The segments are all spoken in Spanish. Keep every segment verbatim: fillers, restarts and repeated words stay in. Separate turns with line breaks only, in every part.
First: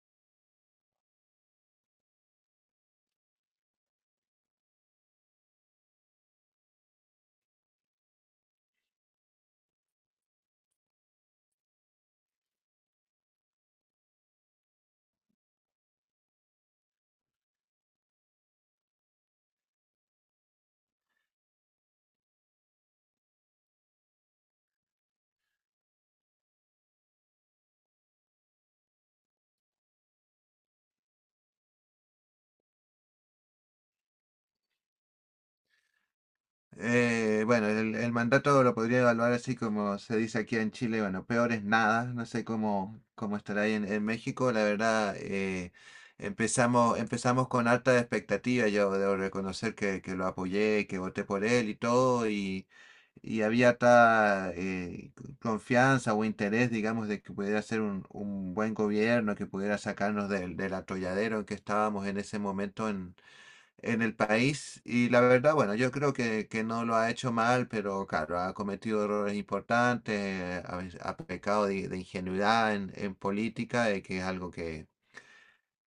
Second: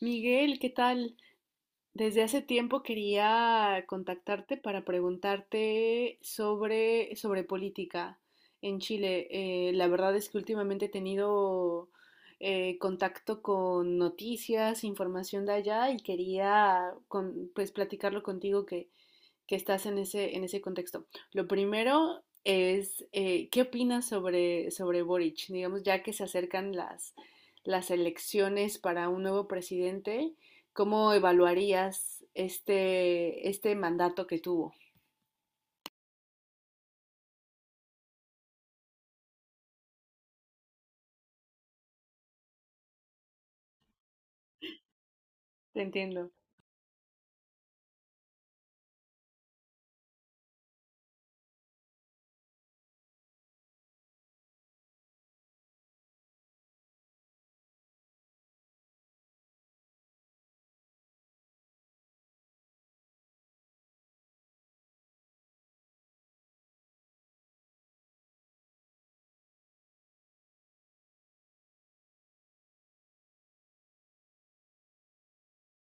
Miguel, ¿qué tal? Desde hace tiempo quería contactarte para preguntarte sobre, sobre política en Chile. Eh, la verdad es que últimamente he tenido eh, contacto con noticias, información de allá y quería con- pues platicarlo contigo que, que estás en ese, en ese contexto. Lo primero es, eh, ¿qué opinas sobre, sobre Boric? Digamos, ya que se acercan las, las elecciones para un nuevo presidente, ¿cómo evaluarías este, este mandato que tuvo?
Eh, bueno, el, el mandato lo podría evaluar así como se dice aquí en Chile, bueno, peor es nada, no sé cómo, cómo estará ahí en, en México, la verdad. eh,
Te entiendo.
empezamos, empezamos con alta expectativa, yo debo reconocer que, que lo apoyé, que voté por él y todo, y, y había tal confianza o interés, digamos, de que pudiera ser un, un buen gobierno, que pudiera sacarnos del, del atolladero en que estábamos en ese momento en el país. Y la verdad, bueno, yo creo que, que no lo ha hecho mal, pero claro, ha cometido errores importantes, ha, ha pecado de, de ingenuidad en, en política, eh, que es algo que,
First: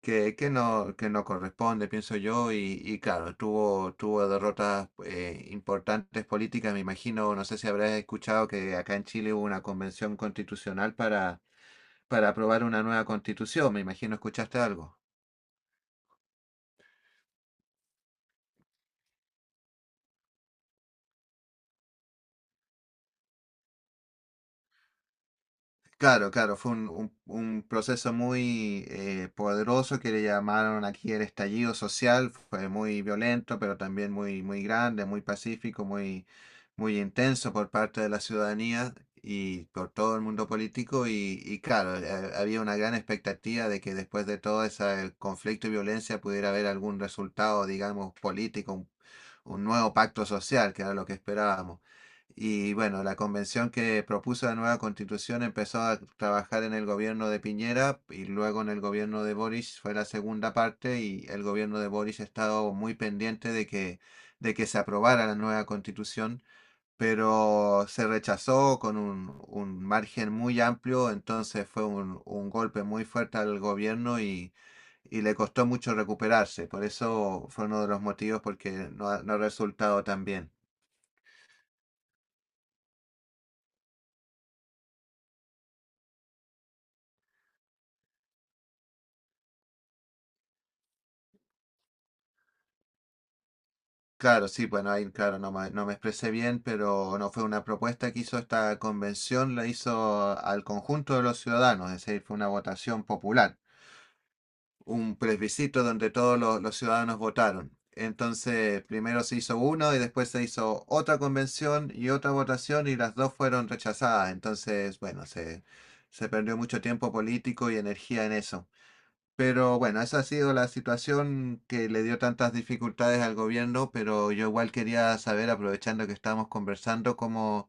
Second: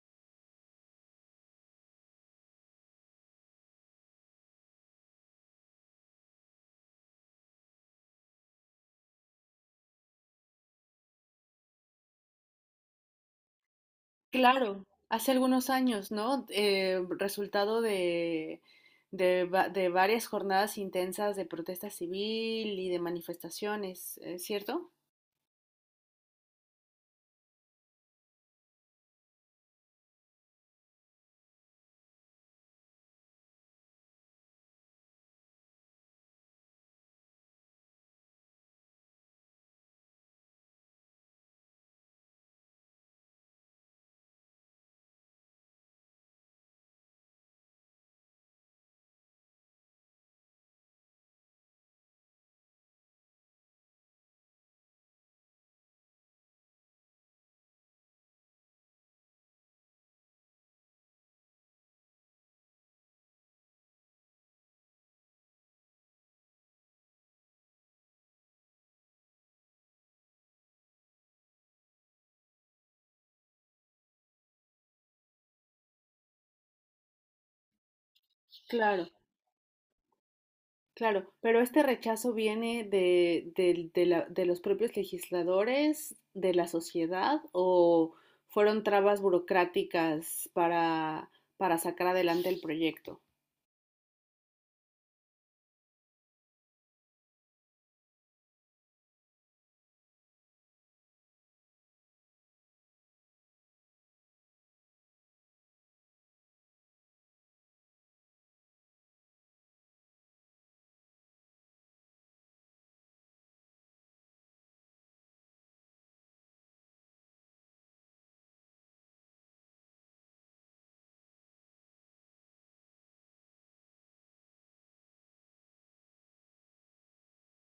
que, que no, que no corresponde, pienso yo, y, y claro, tuvo, tuvo derrotas eh, importantes políticas, me imagino. No sé si habrás escuchado que acá en Chile hubo una convención constitucional para, para aprobar una nueva constitución, me imagino, ¿escuchaste
Claro,
algo?
hace algunos años, ¿no? Eh, resultado de, de, va- de varias jornadas intensas de protesta civil y de manifestaciones, ¿eh? ¿Cierto?
Claro, claro, fue un, un- un proceso muy eh, poderoso que le llamaron aquí el estallido social, fue muy violento, pero también muy, muy grande, muy pacífico, muy, muy intenso por parte de la ciudadanía y por todo el mundo político y, y claro, eh, había una gran expectativa de que después de todo ese conflicto y violencia pudiera haber algún resultado, digamos, político, un un nuevo pacto social, que era lo que esperábamos. Y bueno, la convención que propuso la nueva constitución empezó a trabajar en el gobierno de Piñera y luego en el gobierno de Boric fue la segunda parte, y el gobierno de Boric ha estado muy pendiente de que, de que se aprobara la nueva constitución, pero se rechazó con un, un margen muy amplio. Entonces fue un, un golpe muy fuerte al gobierno, y, y le costó mucho recuperarse. Por eso fue uno de los motivos porque
Claro.
no ha, no ha resultado tan bien.
Claro, pero este rechazo viene de, del- de la- de los propios legisladores, de la sociedad, o fueron trabas burocráticas para, para sacar adelante el proyecto.
Claro, sí, bueno, ahí, claro, no me, no me expresé bien, pero no fue una propuesta que hizo esta convención, la hizo al conjunto de los ciudadanos, es decir, fue una votación popular, un plebiscito donde todos los, los ciudadanos votaron. Entonces, primero se hizo uno y después se hizo otra convención y otra votación, y las dos fueron rechazadas. Entonces, bueno, se, se perdió mucho tiempo político y energía en eso. Pero bueno, esa ha sido la situación que le dio tantas dificultades al gobierno, pero yo igual quería saber, aprovechando que estábamos conversando, cómo,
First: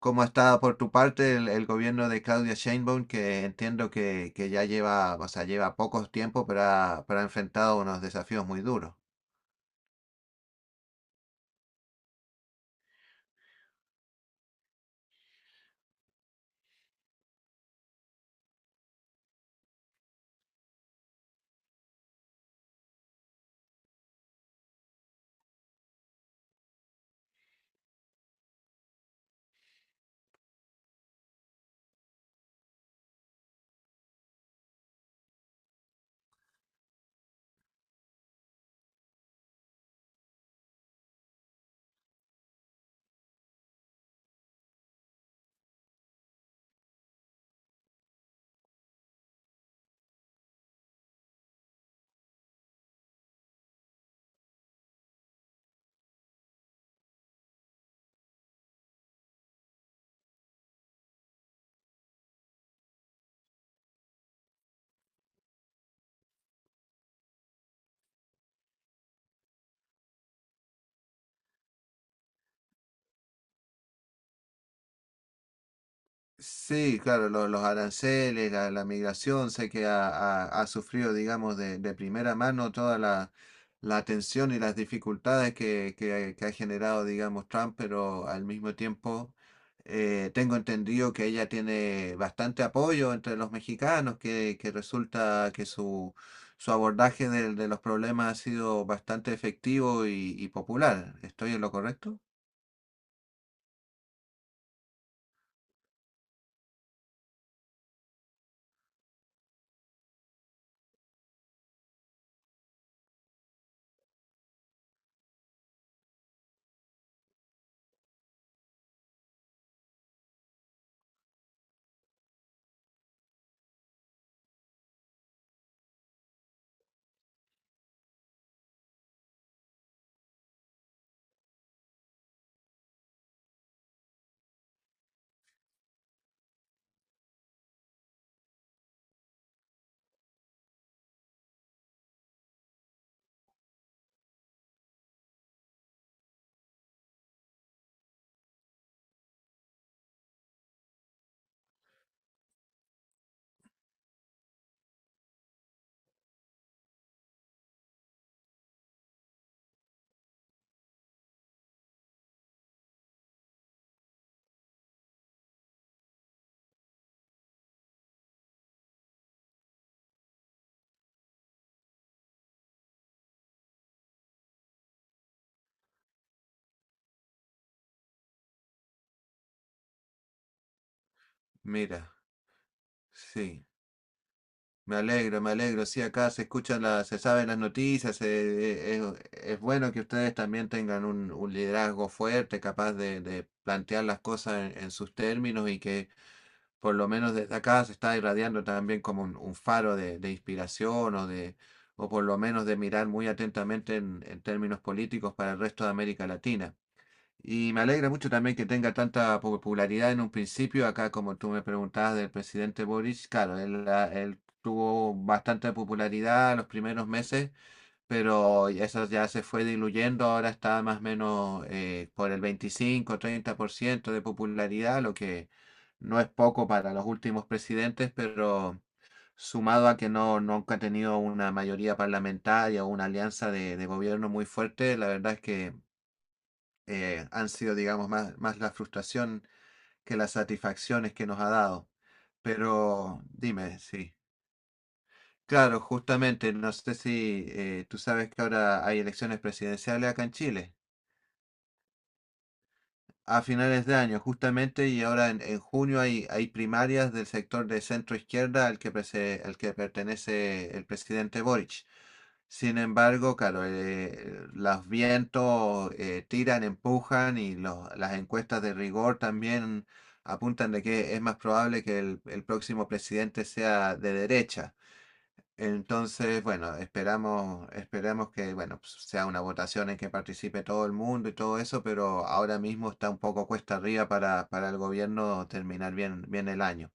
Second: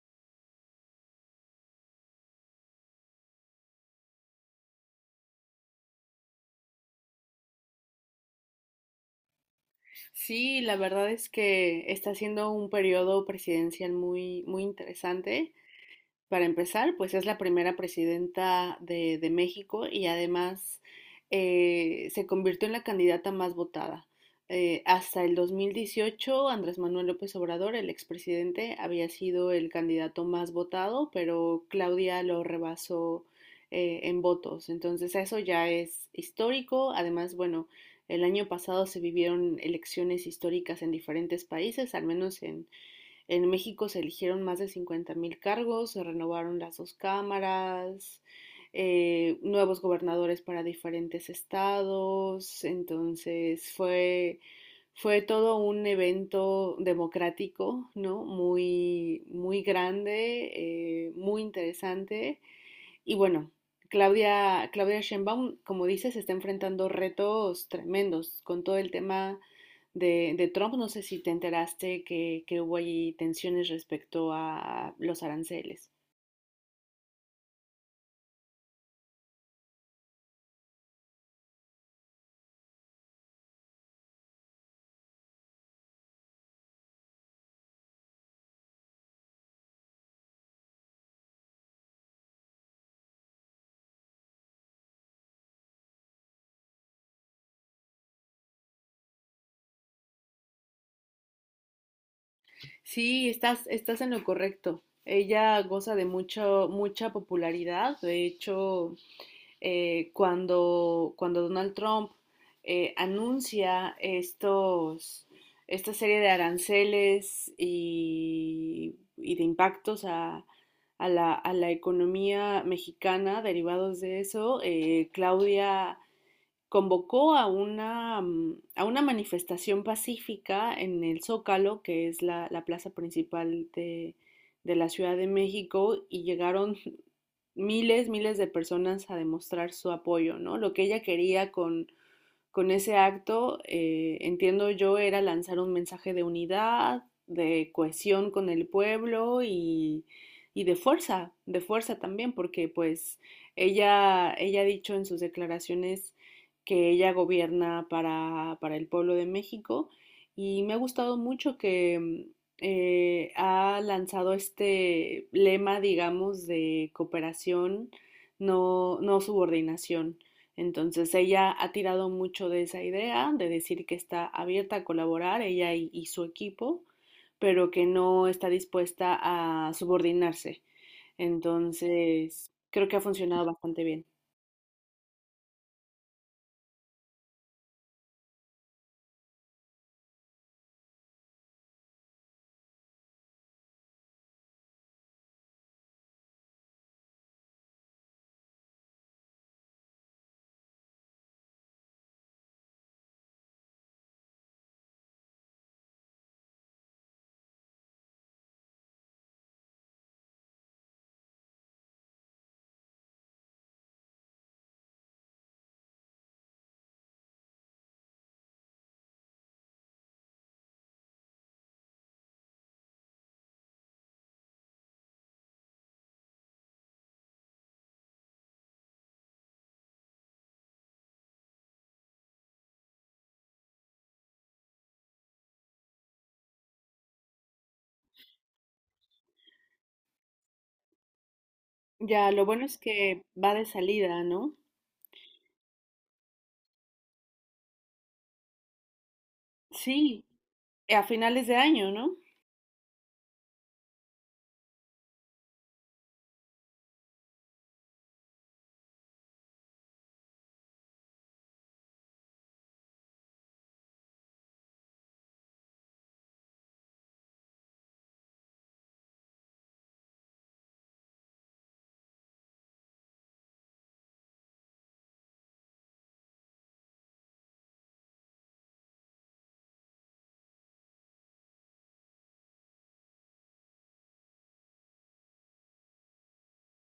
cómo está por tu parte el, el gobierno de Claudia Sheinbaum, que entiendo que, que ya lleva, o sea, lleva pocos tiempo, pero ha, pero ha enfrentado unos desafíos muy duros.
Sí, la verdad es que está siendo un periodo presidencial muy, muy interesante. Para empezar, pues es la primera presidenta de, de México y además eh, se convirtió en la candidata más votada. Eh, hasta el dos mil dieciocho Andrés Manuel López Obrador, el expresidente, había sido el candidato más votado, pero Claudia lo rebasó eh, en votos. Entonces eso ya es histórico. Además, bueno, el año pasado se vivieron elecciones históricas en diferentes países, al menos en, en México se eligieron más de cincuenta mil cargos, se renovaron las dos cámaras, eh, nuevos gobernadores para diferentes estados, entonces fue, fue todo un evento democrático, ¿no? Muy, muy grande, eh, muy interesante y bueno, Claudia, Claudia Sheinbaum, como dices, está enfrentando retos tremendos con todo el tema de, de Trump. No sé si te enteraste que, que hubo allí tensiones respecto a los aranceles.
Sí, claro, lo- los aranceles, la, la migración, sé que ha, ha- ha sufrido, digamos, de, de primera mano toda la, la tensión y las dificultades que, que- que ha generado, digamos, Trump, pero al mismo tiempo eh, tengo entendido que ella tiene bastante apoyo entre los mexicanos, que, que resulta que su, su abordaje de, de los problemas ha sido bastante efectivo y, y popular. ¿Estoy en lo correcto?
Sí, estás, estás en lo correcto. Ella goza de mucho, mucha popularidad. De hecho, eh, cuando, cuando Donald Trump eh, anuncia estos, esta serie de aranceles y, y de impactos a, a, la, a la economía mexicana derivados de eso, eh, Claudia convocó a una, mm, a una manifestación pacífica en el Zócalo, que es la, la plaza principal de, de la Ciudad de México, y llegaron miles, miles de personas a demostrar su apoyo, ¿no? Lo que ella quería con con ese acto, eh, entiendo yo, era lanzar un mensaje de unidad, de cohesión con el pueblo y, y de fuerza, de fuerza también, porque pues ella, ella ha dicho en sus declaraciones que ella gobierna para, para el pueblo de México y me ha gustado mucho que eh, ha lanzado este lema, digamos, de cooperación, no, no subordinación. Entonces ella ha tirado mucho de esa idea, de decir que está abierta a colaborar, ella y, y su equipo, pero que no está dispuesta a subordinarse.
Mira,
Entonces, creo que ha funcionado
sí.
bastante bien.
Me alegro, me alegro. Sí, acá se escuchan las, se saben las noticias. Eh, eh, es, es bueno que ustedes también tengan un, un liderazgo fuerte, capaz de, de plantear las cosas en, en sus términos, y que por lo menos desde acá se está irradiando también como un, un faro de, de inspiración, o de, o por lo menos de mirar muy atentamente en en términos políticos para el resto de América Latina. Y me alegra mucho también que tenga tanta popularidad en un principio. Acá, como tú me preguntabas del presidente Boris, claro, él, ah, él tuvo bastante popularidad los primeros meses, pero eso ya se fue diluyendo. Ahora está más o menos eh, por el veinticinco, treinta por ciento de popularidad, lo que no es poco para los últimos presidentes, pero sumado a que no, nunca ha tenido una mayoría parlamentaria o una alianza de, de gobierno muy fuerte, la verdad es que eh, han sido, digamos, más, más la frustración que las satisfacciones que nos ha dado.
Ya, lo bueno es que
Pero
va de
dime, sí.
salida, ¿no?
Claro, justamente, no sé si eh, tú sabes que ahora hay elecciones presidenciales acá
Sí,
en Chile.
a finales de año, ¿no?
A finales de año, justamente, y ahora en, en junio hay, hay primarias del sector de centro izquierda al que, prese- al que pertenece el presidente Boric. Sin embargo, claro, eh, los vientos eh, tiran, empujan, y los- las encuestas de rigor también apuntan de que es más probable que el, el próximo presidente sea de derecha. Entonces, bueno, esperamos, esperamos que, bueno, pues, sea una votación en que participe todo el mundo y todo eso, pero ahora mismo está un poco cuesta arriba para, para el gobierno terminar bien, bien el año.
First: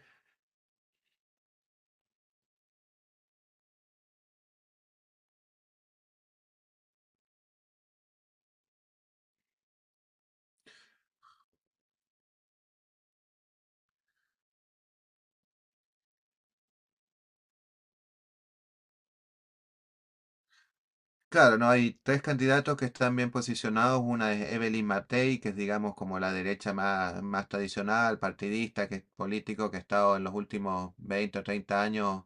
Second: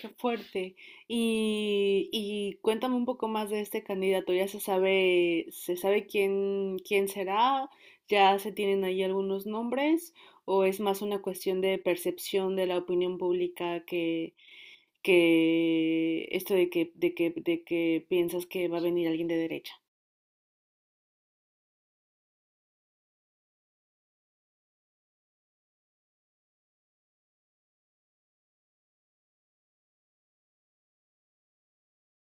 Qué fuerte. Y, y cuéntame un poco más de este candidato. ¿Ya se sabe, se sabe quién, quién será? ¿Ya se tienen ahí algunos nombres? ¿O es más una cuestión de percepción de la opinión pública que, que esto de que, de que, de que piensas que va a venir alguien de derecha?
Claro, no hay tres candidatos que están bien posicionados. Una es Evelyn Matei, que es digamos como la derecha más, más tradicional, partidista, que es político, que ha estado en los últimos veinte o treinta años.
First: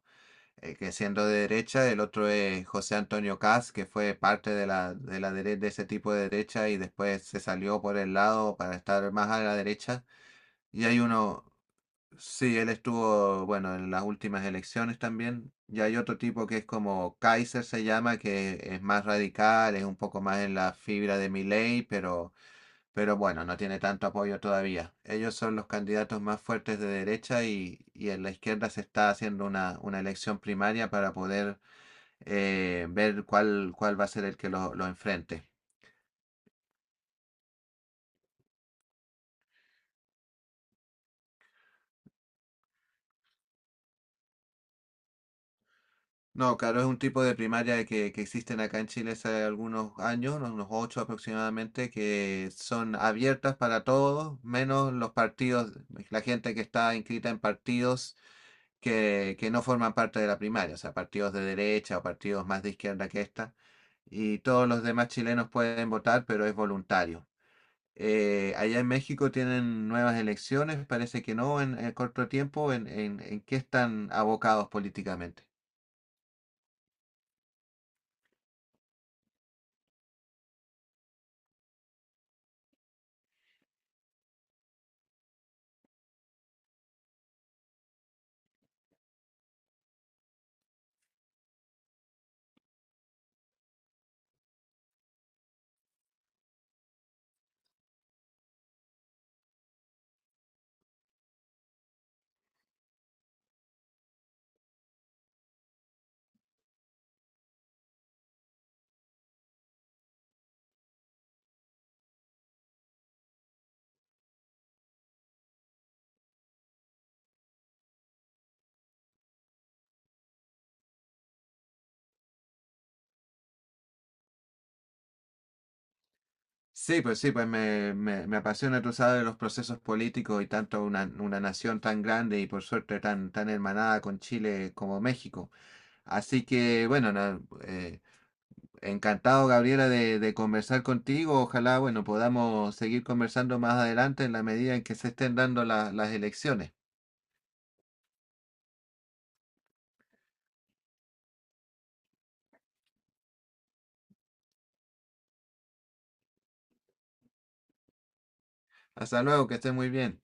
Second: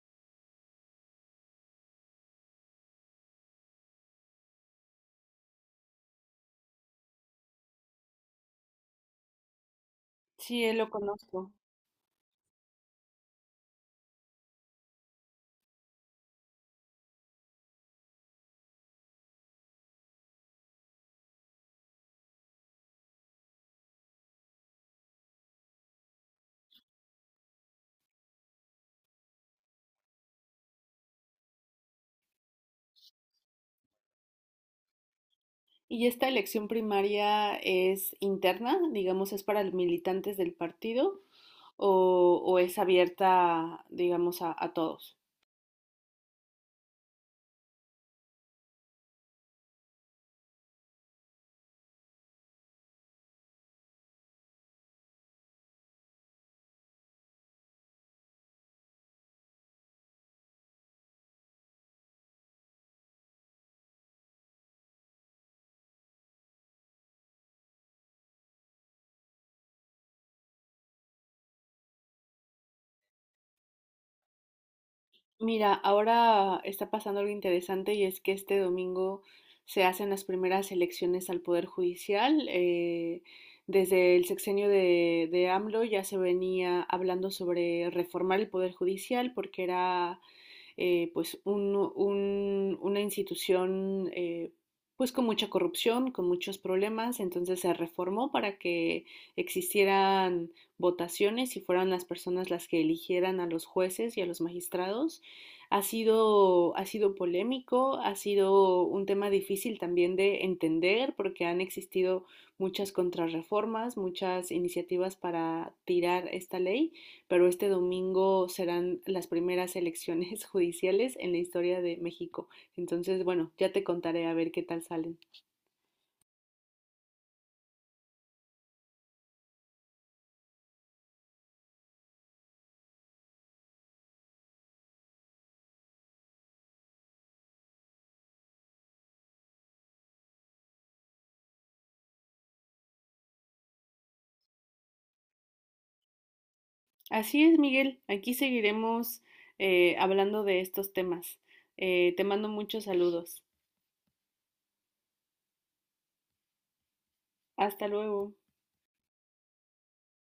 eh, Que siendo de derecha, el otro es José Antonio Caz, que fue parte de la, de la dere- de ese tipo de derecha y después se salió por el lado para estar más a la derecha.
Sí, él
Y
lo
hay uno,
conozco.
sí, él estuvo, bueno, en las últimas elecciones también. Y hay otro tipo que es como Kaiser se llama, que es más radical, es un poco más en la fibra de Milei, pero pero bueno, no tiene tanto apoyo todavía. Ellos son los candidatos más fuertes de derecha, y, y en la izquierda se está haciendo una, una elección primaria para poder eh, ver cuál, cuál va a ser el que lo, lo enfrente.
Y esta elección primaria es interna, digamos, es para los militantes del partido o, o es abierta, digamos, a, a todos.
No, claro, es un tipo de primaria que, que existen acá en Chile hace algunos años, unos ocho aproximadamente, que son abiertas para todos, menos los partidos, la gente que está inscrita en partidos que, que no forman parte de la primaria, o sea, partidos de derecha o partidos más de izquierda que esta, y todos los demás chilenos pueden votar, pero es voluntario. Eh, allá en México tienen nuevas elecciones, parece que no en, en corto tiempo. ¿En, en, en qué están abocados políticamente?
Mira, ahora está pasando algo interesante y es que este domingo se hacen las primeras elecciones al Poder Judicial. Eh, desde el sexenio de, de AMLO ya se venía hablando sobre reformar el Poder Judicial porque era eh, pues un, un, una institución eh, pues con mucha corrupción, con muchos problemas, entonces se reformó para que existieran votaciones y fueran las personas las que eligieran a los jueces y a los magistrados. Ha sido, ha sido polémico, ha sido un tema difícil también de entender porque han existido muchas contrarreformas, muchas iniciativas para tirar esta ley, pero este domingo serán las primeras elecciones judiciales en la historia de México. Entonces, bueno, ya te contaré a ver qué tal salen.
Sí, pues sí, pues me, me, me apasiona, tú sabes, los procesos políticos, y tanto una, una nación tan grande y por suerte tan, tan hermanada con Chile como México. Así que, bueno, na- eh, encantado, Gabriela, de, de conversar contigo. Ojalá, bueno, podamos seguir conversando más adelante en la medida en que se estén dando la- las elecciones.
Así es, Miguel, aquí seguiremos eh, hablando de estos temas. Eh, te mando muchos saludos. Hasta luego.
Hasta luego, que estés muy bien.